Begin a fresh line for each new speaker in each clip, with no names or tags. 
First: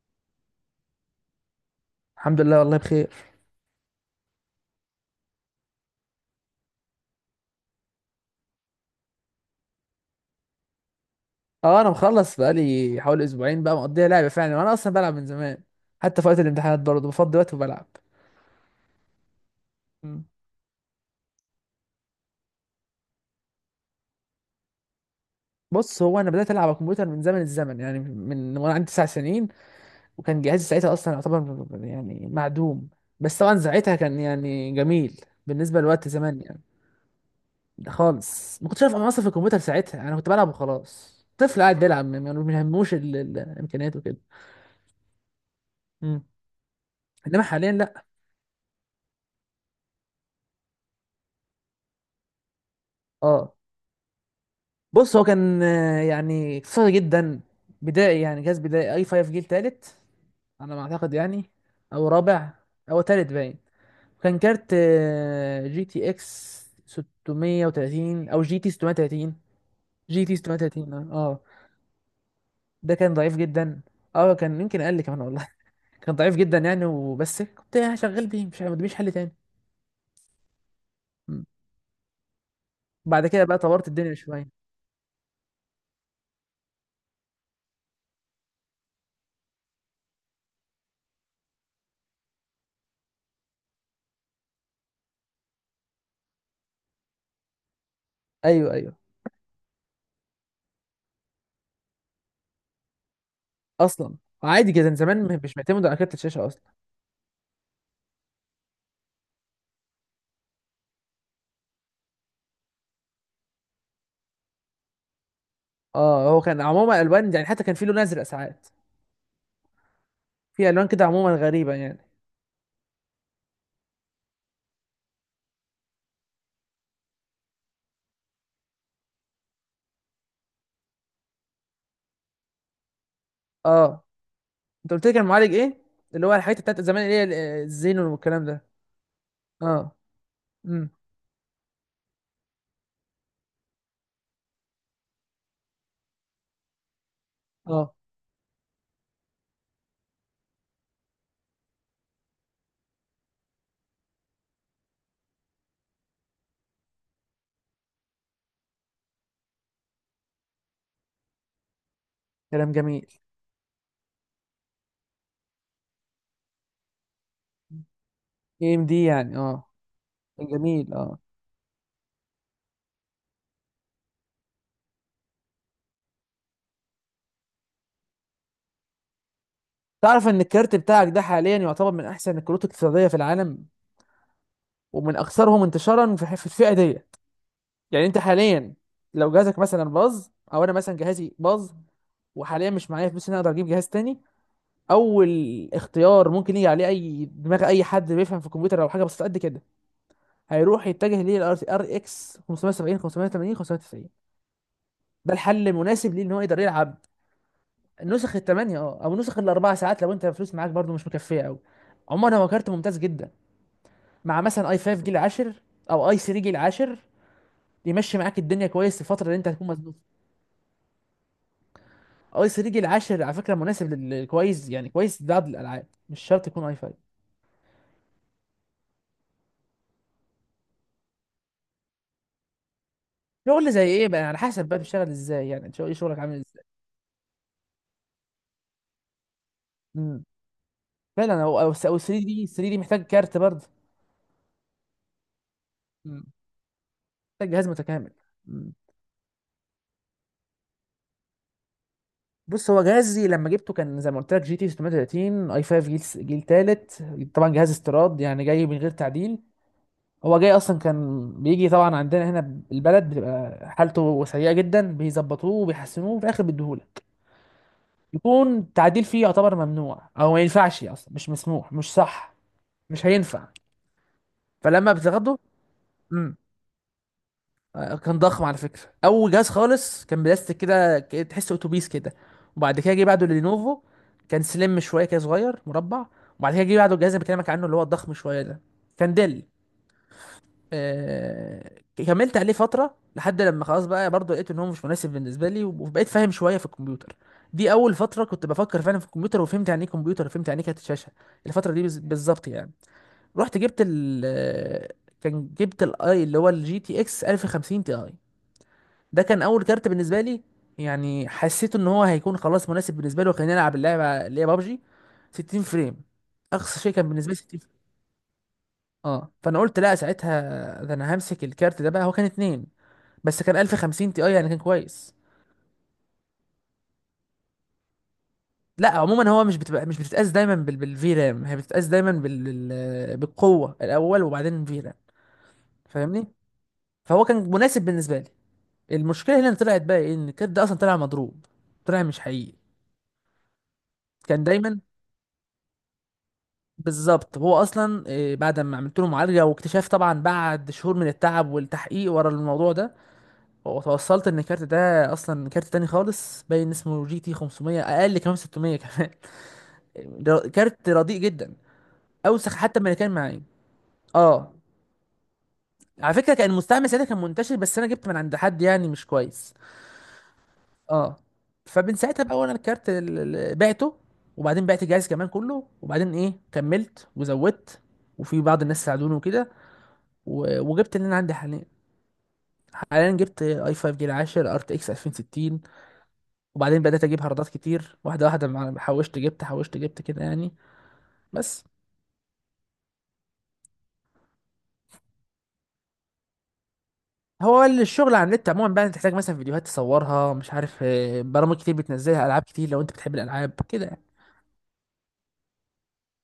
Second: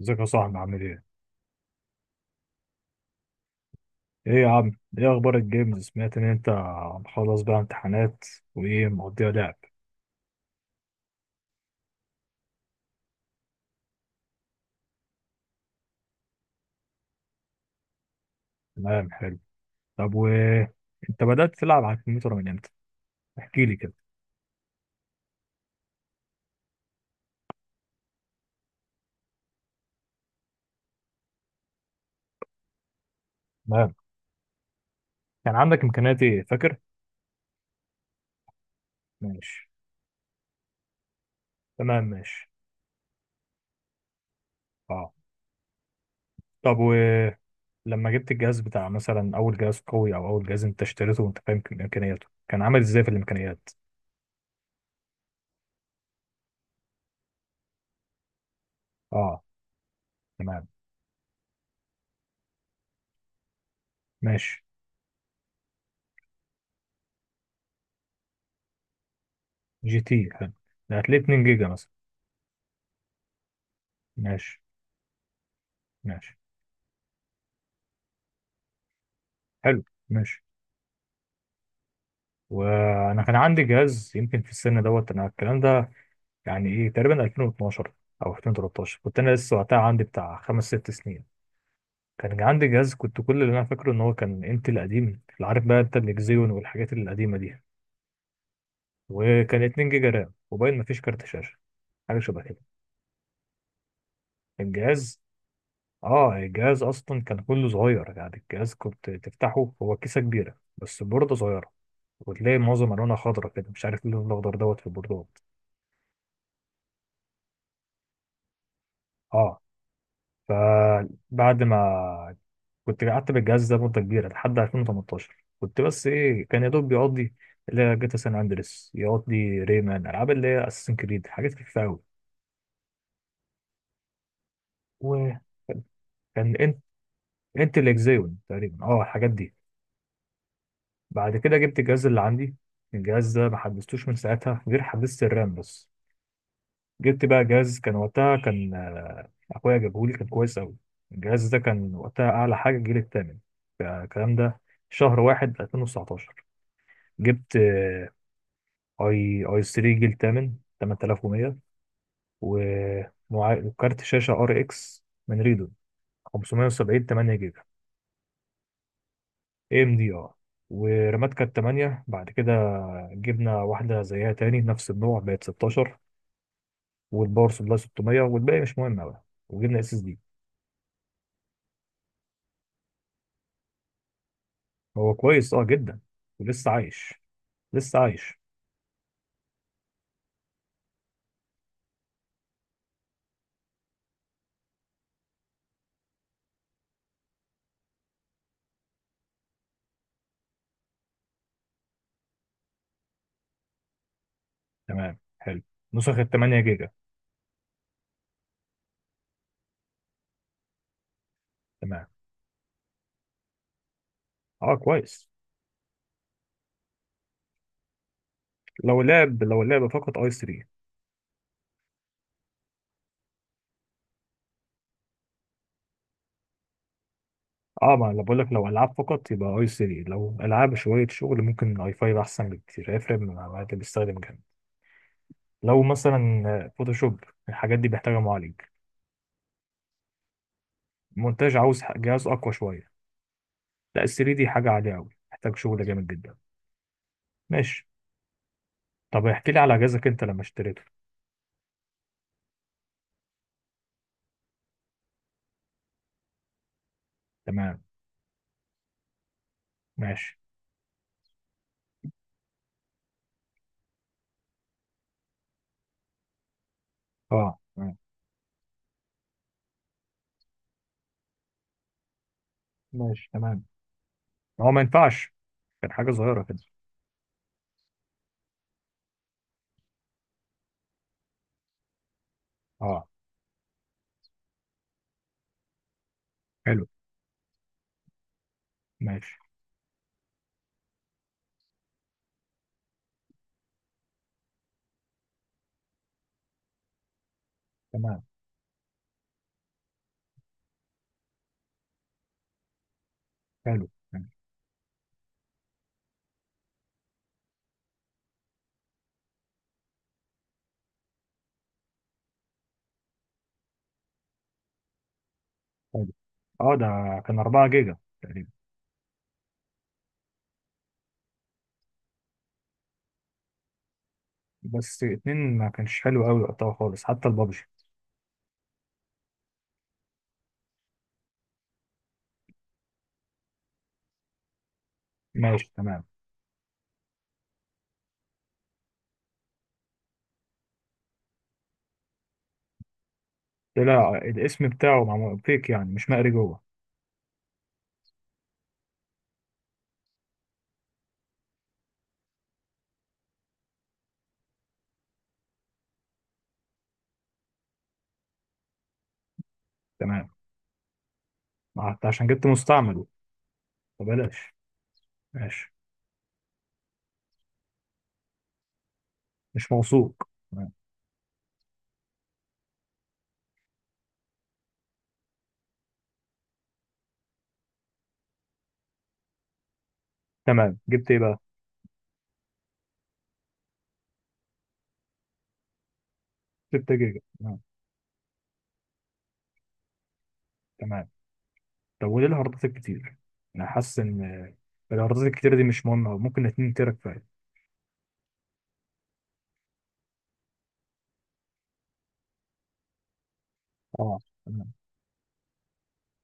ازيك يا صاحبي عامل ايه؟
الحمد لله والله بخير.
ايه يا عم؟ ايه اخبار الجيمز؟ سمعت ان انت مخلص بقى امتحانات وايه مقضيها لعب.
اه، انا مخلص بقالي حوالي اسبوعين بقى مقضيها لعبه فعلا، وانا اصلا بلعب من زمان. حتى في وقت الامتحانات برضه بفضي وقت وبلعب.
تمام، حلو. طب
مم.
انت بدأت تلعب على الكمبيوتر من امتى؟ احكي لي كده.
بص، هو انا بدات العب على الكمبيوتر من زمن الزمن، يعني من وانا عندي تسع سنين. وكان جهازي ساعتها اصلا يعتبر يعني معدوم، بس طبعا
تمام،
ساعتها كان يعني جميل
كان
بالنسبه
عندك
لوقت
امكانيات
زمان
ايه
يعني.
فاكر؟
ده خالص ما كنتش عارف انا اصلا في الكمبيوتر
ماشي،
ساعتها، انا كنت بلعب وخلاص، طفل قاعد
تمام،
بيلعب ما
ماشي،
ما يهموش الامكانيات وكده.
اه.
مم.
طب
انما حاليا لا.
لما جبت الجهاز بتاع مثلا اول جهاز قوي او اول جهاز انت اشتريته وانت فاهم امكانياته كان عامل ازاي في
اه.
الامكانيات؟
بص هو كان يعني اقتصادي جدا، بدائي، يعني جهاز بدائي. اي 5
اه،
جيل تالت
تمام،
على ما اعتقد يعني، او رابع، او تالت باين. كان
ماشي.
كارت جي تي اكس 630، او جي تي 630،
جي تي
جي تي
حلو.
630.
ده هتلاقي 2 جيجا مثلا.
ده كان ضعيف جدا، اه
ماشي،
كان يمكن اقل كمان والله. كان ضعيف
ماشي،
جدا يعني، وبس كنت شغال بيه، مش ما قداميش حل تاني.
حلو، ماشي.
م.
وانا
بعد
كان
كده بقى
عندي
طورت
جهاز
الدنيا
يمكن
شويه.
في السن دوت انا الكلام ده، يعني ايه تقريبا 2012 او 2013. كنت انا لسه وقتها عندي بتاع 5 6 سنين. كان عندي جهاز، كنت كل اللي انا فاكره ان هو كان انتل قديم، اللي عارف بقى انت الاكزيون والحاجات القديمه دي.
ايوه ايوه.
وكان 2 جيجا رام وباين مفيش كارت شاشه، حاجه شبه كده.
اصلا عادي جدا
الجهاز،
زمان مش معتمد على كارت
اه
الشاشه اصلا.
الجهاز اصلا كان كله صغير، يعني الجهاز كنت تفتحه هو كيسه كبيره بس البورده صغيره. وتلاقي معظم الوانها خضرا كده، مش عارف اللون الاخضر دوت في البوردات.
اه، هو كان عموما الوان يعني، حتى كان في لون ازرق ساعات.
اه.
في الوان كده عموما
فبعد
غريبه يعني.
ما كنت قعدت بالجهاز ده مدة كبيرة لحد 2018، كنت بس إيه كان يا دوب بيقضي اللي هي جاتا سان أندريس، يقضي ريمان ألعاب اللي هي أساسن كريد، حاجات خفيفة أوي.
اه. انت قلت لي كان
وكان
معالج ايه؟ اللي هو الحته
إنت
بتاعت زمان اللي هي
إنت
الزينون
الإكزيون
والكلام ده.
تقريبا، أه الحاجات دي.
اه. امم.
بعد كده جبت الجهاز اللي عندي. الجهاز ده ما حدثتوش من ساعتها غير حدثت الرام بس. جبت بقى جهاز كان
اه.
وقتها، كان آه، أخويا جابهولي كان كويس أوي. الجهاز ده كان وقتها أعلى حاجة الجيل التامن، الكلام ده شهر واحد 2019. جبت اي اي 3 جيل تامن 8100،
كلام
و-
جميل.
وكارت شاشه ار اكس من ريدون 570 8 جيجا.
اي ام دي يعني، اه.
اي ام دي ار.
جميل، اه.
ورامات كانت 8، بعد كده جبنا واحده زيها تاني نفس النوع بقت 16. والباور سبلاي 600، والباقي مش مهم قوي. وجبنا اس اس دي.
تعرف ان الكارت بتاعك ده حاليا يعتبر من احسن الكروت الاقتصاديه في العالم،
هو
ومن
كويس
اكثرهم
اه جدا.
انتشارا في
ولسه
الفئه
عايش،
ديت.
لسه
يعني انت
عايش.
حاليا، لو جهازك مثلا باظ، او انا مثلا جهازي باظ، وحاليا مش معايا فلوس ان أنا اقدر اجيب جهاز تاني، اول اختيار ممكن يجي عليه اي دماغ، اي حد بيفهم في الكمبيوتر او حاجه بسيطه قد كده، هيروح يتجه ليه الار اكس 570، 580، 590.
تمام،
ده
حلو.
الحل المناسب
نسخ
ليه
ال
ان هو يقدر
8 جيجا.
يلعب. نسخ الثمانية اه، او نسخ الاربع ساعات لو انت فلوس معاك برضو مش مكفيه قوي.
تمام،
عموما هو كارت ممتاز جدا، مع مثلا
اه
اي 5 جيل
كويس.
10، او اي 3 جيل 10. يمشي معاك الدنيا كويس في
لو
الفتره اللي
لعب،
انت
لو
هتكون
لعب
مزنوق.
فقط اي 3.
اي 3 جيل 10 على فكره مناسب، للكويس يعني، كويس لبعض الالعاب، مش شرط يكون اي 5.
اه، ما انا بقول لك لو العاب فقط يبقى اي 3، لو العاب شويه شغل ممكن اي 5 احسن بكتير، هيفرق مع
شغل
اللي
زي ايه
بيستخدم
بقى؟ على
جامد.
حسب بقى بتشتغل ازاي يعني،
لو
ايه شغلك عامل ازاي؟
مثلا فوتوشوب، الحاجات دي محتاجه معالج.
مم. فعلا،
مونتاج
هو
عاوز
او 3
جهاز
دي،
اقوى
3 دي
شويه.
محتاج كارت برضه.
لا ال 3 دي حاجه عاليه قوي، محتاج شغل جامد
مم.
جدا.
محتاج جهاز
ماشي.
متكامل. مم.
طب احكي لي على جهازك انت لما اشتريته.
بص هو جهازي لما جبته كان زي ما قلت لك: جي تي 630، اي 5 جيل تالت. طبعا جهاز
تمام،
استيراد يعني، جاي من غير تعديل.
ماشي،
هو جاي اصلا، كان بيجي طبعا عندنا هنا، البلد بتبقى حالته سيئه جدا، بيظبطوه وبيحسنوه وفي الاخر بيديهولك.
اه تمام.
يكون التعديل فيه يعتبر ممنوع، او ما ينفعش اصلا، مش مسموح، مش صح، مش
ماشي،
هينفع.
تمام، هو ما
فلما
ينفعش.
بتاخده
كان حاجه صغيره كده.
كان ضخم على فكرة. أول جهاز خالص كان بلاستيك كده، تحس أتوبيس كده. وبعد كده جه
اه.
بعده لينوفو، كان سليم شوية كده، صغير مربع. وبعد كده جه
حلو،
بعده الجهاز اللي بكلمك عنه، اللي هو الضخم شوية ده. كان
ماشي،
ديل. آه... كملت عليه فترة، لحد لما خلاص بقى برضه لقيت إن هو مش مناسب بالنسبة لي، وبقيت فاهم شوية في الكمبيوتر. دي أول
تمام.
فترة كنت بفكر فعلا في الكمبيوتر، وفهمت يعني إيه كمبيوتر، وفهمت يعني إيه كارت شاشة. الفترة دي بالظبط يعني. رحت جبت
حلو،
ال
حلو،
آه، كان جبت الاي اللي هو الجي تي اكس 1050 تي اي. ده كان اول كارت بالنسبه لي، يعني حسيت ان هو هيكون خلاص مناسب بالنسبه لي، وخليني العب اللعبه اللي هي بابجي 60 فريم.
حلو. اه،
اقصى
ده
شيء كان بالنسبه لي
كان
60
4
فريم.
جيجا تقريبا.
اه، فانا قلت لا ساعتها. ده انا همسك الكارت ده بقى، هو كان اتنين، بس كان 1050 تي اي يعني كان
بس
كويس.
اتنين ما كانش حلو قوي وقتها خالص، حتى البابجي.
لا، عموما هو مش بتتقاس دايما بالفي رام، هي بتتقاس دايما بالقوه الاول وبعدين في رام.
ماشي، تمام.
فاهمني؟ فهو كان مناسب بالنسبه لي. المشكله هنا اللي طلعت بقى ايه، ان الكارت ده اصلا طلع مضروب، طلع مش حقيقي.
طلع
كان
الاسم
دايما،
بتاعه مع فيك يعني مش مقري جوه.
بالظبط هو اصلا بعد ما عملت له معالجه واكتشاف طبعا بعد شهور من التعب والتحقيق ورا الموضوع ده، وتوصلت ان الكارت ده اصلا كارت تاني خالص، باين اسمه جي تي 500 اقل، كمان 600 كمان.
تمام،
كارت رديء جدا،
ما حتى عشان جبت
اوسخ حتى من اللي
مستعمل.
كان معايا. اه.
فبلاش. ماشي،
على فكره كان المستعمل ساعتها كان منتشر، بس انا جبت من عند حد يعني مش كويس.
مش موثوق، تمام.
اه. فمن ساعتها بقى وانا الكارت بعته، وبعدين بعت الجهاز كمان كله، وبعدين ايه، كملت وزودت، وفي بعض الناس ساعدوني وكده،
تمام،
وجبت اللي
جبت
انا
ايه
عندي
بقى.
حاليا. حاليا جبت اي 5 جيل 10 ار تي اكس 2060، وبعدين
6
بدات
جيجا،
اجيب هاردات
تمام.
كتير، واحده واحده، حوشت جبت، حوشت جبت كده يعني.
تمام،
بس.
طب وليه الهاردات الكتير؟ انا حاسس ان الهاردات الكتير دي مش مهمه، ممكن 2 تيرا كفايه.
هو الشغل على النت عموما بقى تحتاج مثلا فيديوهات تصورها، مش عارف، برامج كتير بتنزلها، العاب كتير لو انت بتحب الالعاب كده يعني.
اه، تمام،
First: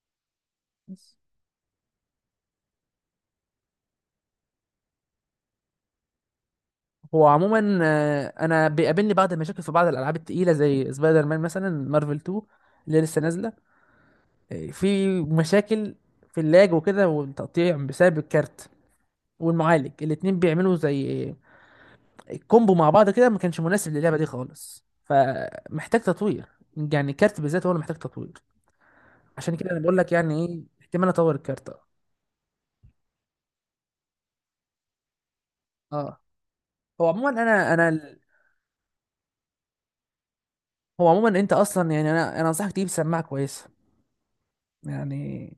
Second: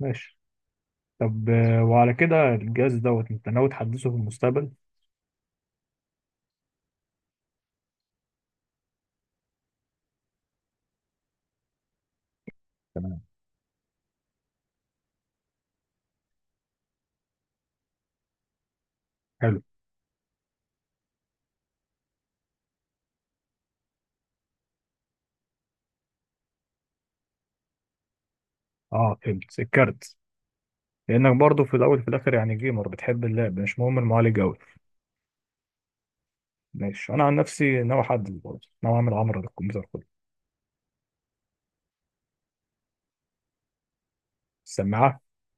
ماشي.
بس.
طب وعلى كده الجهاز دوت انت ناوي تحدثه في المستقبل.
هو عموما انا بيقابلني بعض المشاكل في بعض الالعاب التقيله زي سبايدر مان مثلا، مارفل 2 اللي لسه
تمام،
نازله. في مشاكل، في اللاج وكده والتقطيع بسبب الكارت
حلو.
والمعالج. الاتنين بيعملوا زي كومبو مع بعض كده، ما كانش مناسب للعبه دي خالص، فمحتاج تطوير، يعني كارت بالذات هو اللي محتاج تطوير.
اه
عشان
فهمت
كده انا بقول لك
الكارت.
يعني ايه احتمال اطور
لانك برضه
الكارت،
في
اه.
الاول وفي الاخر يعني جيمر بتحب اللعب، مش مهم المعالج قوي.
آه. هو
ماشي، انا
عموما
عن
انا
نفسي
انا
ناوي
ال-
احدد، برضه ناوي اعمل عمره للكمبيوتر كله.
هو عموما انت اصلا يعني انا انصحك تجيب سماعه كويسه،
السماعه.
يعني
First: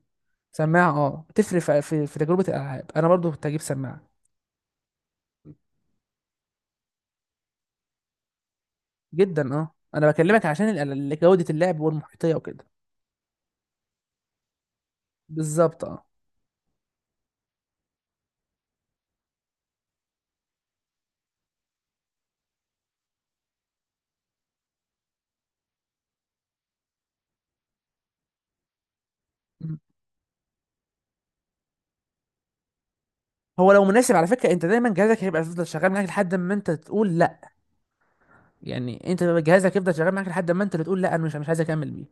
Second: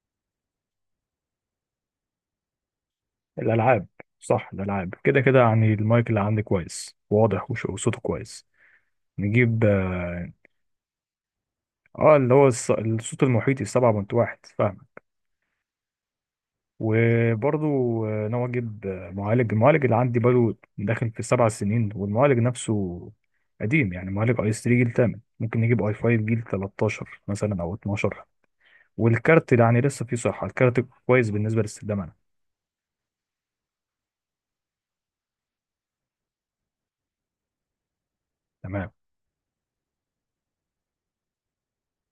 سماعه، اه. بتفرق في تجربه الالعاب. انا برضو كنت هجيب
الالعاب.
سماعه
صح، الالعاب كده كده يعني المايك اللي عندي كويس واضح وصوته كويس.
جدا.
نجيب
اه، انا
اه.
بكلمك عشان جوده اللعب
اللي
والمحيطيه
هو
وكده،
الصوت المحيطي 7.1 فاهم.
بالظبط اه.
وبرضه ناوي اجيب معالج. المعالج اللي عندي بقاله داخل في 7 سنين، والمعالج نفسه قديم، يعني معالج اي 3 جيل 8، ممكن نجيب اي 5 جيل 13 مثلا او 12. والكارت يعني لسه فيه صحة، الكارت كويس بالنسبة لاستخدام أنا.
هو لو مناسب، على فكره، انت دايما جهازك هيبقى يفضل شغال معاك لحد ما انت تقول لا.
تمام،
يعني انت جهازك يفضل شغال معاك لحد ما انت اللي تقول لا، انا مش عايز اكمل بيه.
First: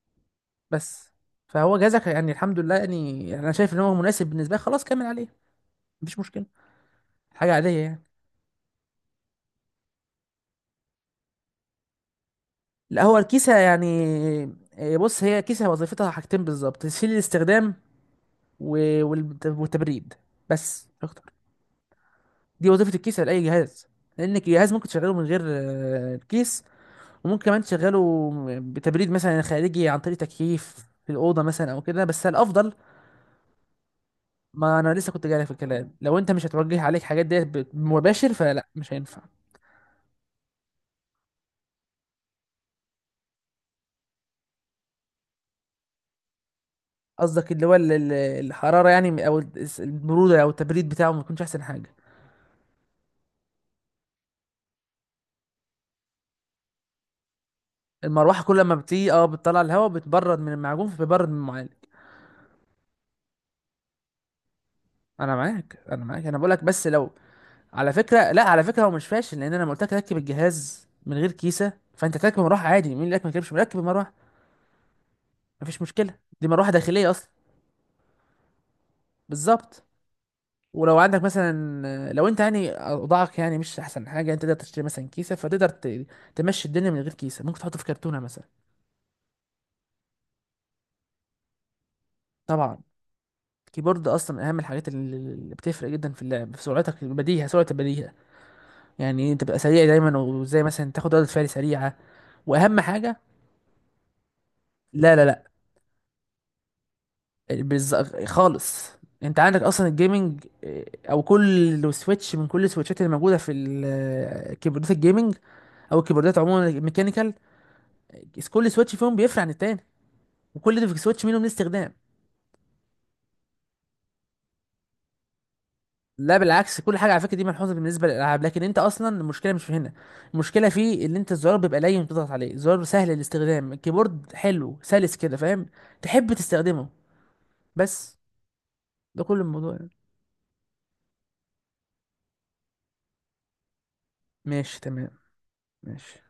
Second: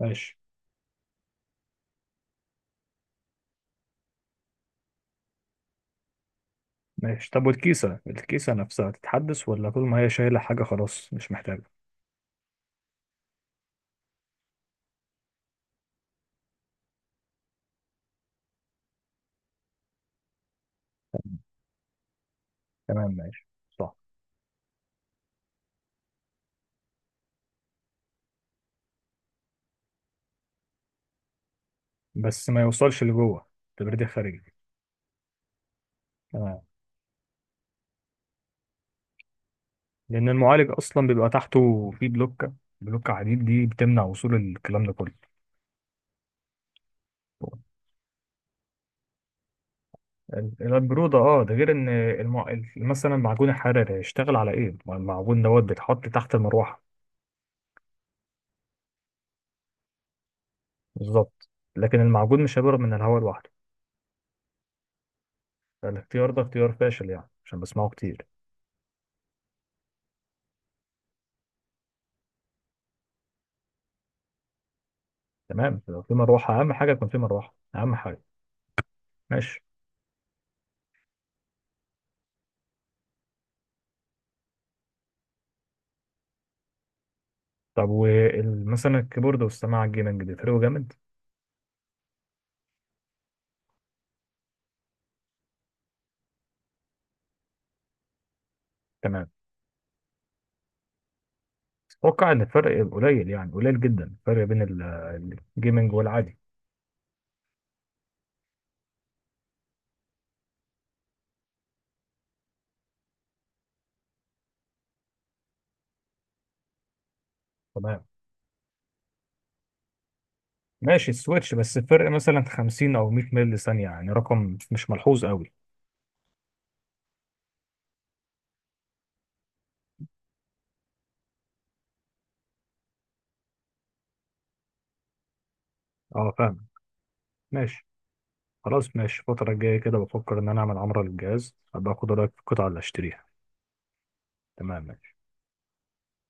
ماشي،
بس. فهو جهازك يعني الحمد لله، يعني انا شايف ان هو مناسب بالنسبه لي، خلاص كمل عليه، مفيش مشكله.
ماشي. طب
حاجه عاديه
والكيسة،
يعني.
الكيسة نفسها تتحدث ولا طول ما هي شايلة حاجة خلاص مش محتاجة.
لا، هو الكيسه يعني بص هي كيسه وظيفتها حاجتين بالظبط: تسهيل الاستخدام والتبريد، بس مش اكتر. دي وظيفه
تمام،
الكيسه لاي
ماشي،
جهاز.
صح.
لان الجهاز ممكن تشغله من غير الكيس، وممكن كمان تشغله بتبريد مثلا خارجي عن طريق تكييف في الأوضة مثلا أو كده، بس
بس ما
الأفضل.
يوصلش لجوه، تبريد خارجي.
ما أنا لسه كنت جاي في الكلام، لو أنت مش
تمام،
هتوجه عليك حاجات ديت مباشر فلا مش هينفع.
لأن المعالج أصلا بيبقى تحته فيه بلوكة، بلوكة حديد دي بتمنع وصول الكلام ده كله.
قصدك اللي هو الحرارة يعني، أو البرودة، أو التبريد بتاعه
البرودة
ما
اه،
بيكونش
ده
أحسن
غير ان
حاجة.
مثلا المعجون الحراري هيشتغل على ايه؟ ما المعجون دوت بيتحط تحت المروحة.
المروحة كل ما بتيجي أه بتطلع الهواء، بتبرد من المعجون، فبيبرد من
بالظبط.
المعالج.
لكن المعجون مش هيبرد من الهواء لوحده.
أنا معاك
الاختيار
أنا
ده
بقولك
اختيار
بس
فاشل
لو،
يعني، عشان بسمعه
على
كتير.
فكرة. لا، على فكرة هو مش فاشل، لأن أنا لما قلت لك ركب الجهاز من غير كيسة فأنت تركب مروحة عادي. مين اللي قالك ما تركبش؟ مركب المروحة،
تمام،
مفيش
لو في
مشكله. دي
مروحة
مروحه
أهم حاجة، يكون
داخليه
في
اصلا.
مروحة أهم حاجة. ماشي.
بالظبط. ولو عندك مثلا، لو انت يعني اوضاعك يعني مش احسن حاجه، انت تقدر تشتري مثلا كيسه، فتقدر تمشي الدنيا من غير كيسه، ممكن تحطه في
طب
كرتونه مثلا.
ومثلا الكيبورد والسماعة الجيمنج بيفرقوا جامد.
طبعا. الكيبورد اصلا اهم الحاجات اللي بتفرق جدا في اللعب، في سرعتك البديهه، سرعه البديهه. يعني
تمام،
إيه؟ تبقى سريع دايما، وزي مثلا تاخد ردة فعل سريعه.
أتوقع إن
واهم
الفرق
حاجه،
قليل، يعني قليل جدا الفرق بين
لا لا لا
الجيمنج والعادي.
بالز... خالص. انت عندك اصلا الجيمنج او كل سويتش من كل السويتشات اللي موجوده في كيبوردات الجيمنج، او الكيبوردات عموما الميكانيكال.
تمام،
كل سويتش فيهم بيفرق عن التاني، وكل ده في
ماشي.
سويتش منهم ليه
السويتش بس
استخدام.
الفرق مثلا 50 أو 100 مللي ثانية، يعني رقم مش ملحوظ قوي.
لا بالعكس، كل حاجه على فكره دي ملحوظه بالنسبه للالعاب، لكن انت اصلا المشكله مش في هنا. المشكله في ان انت الزرار بيبقى لين، بتضغط عليه الزرار سهل الاستخدام، الكيبورد حلو سلس كده، فاهم. تحب
أه فاهم،
تستخدمه.
ماشي.
بس.
خلاص ماشي،
ده كل
الفترة
الموضوع
الجاية
يعني.
كده بفكر إن أنا أعمل عمرة للجهاز، أبقى أخد رأيك في القطعة اللي أشتريها.
ماشي
تمام.
تمام ماشي.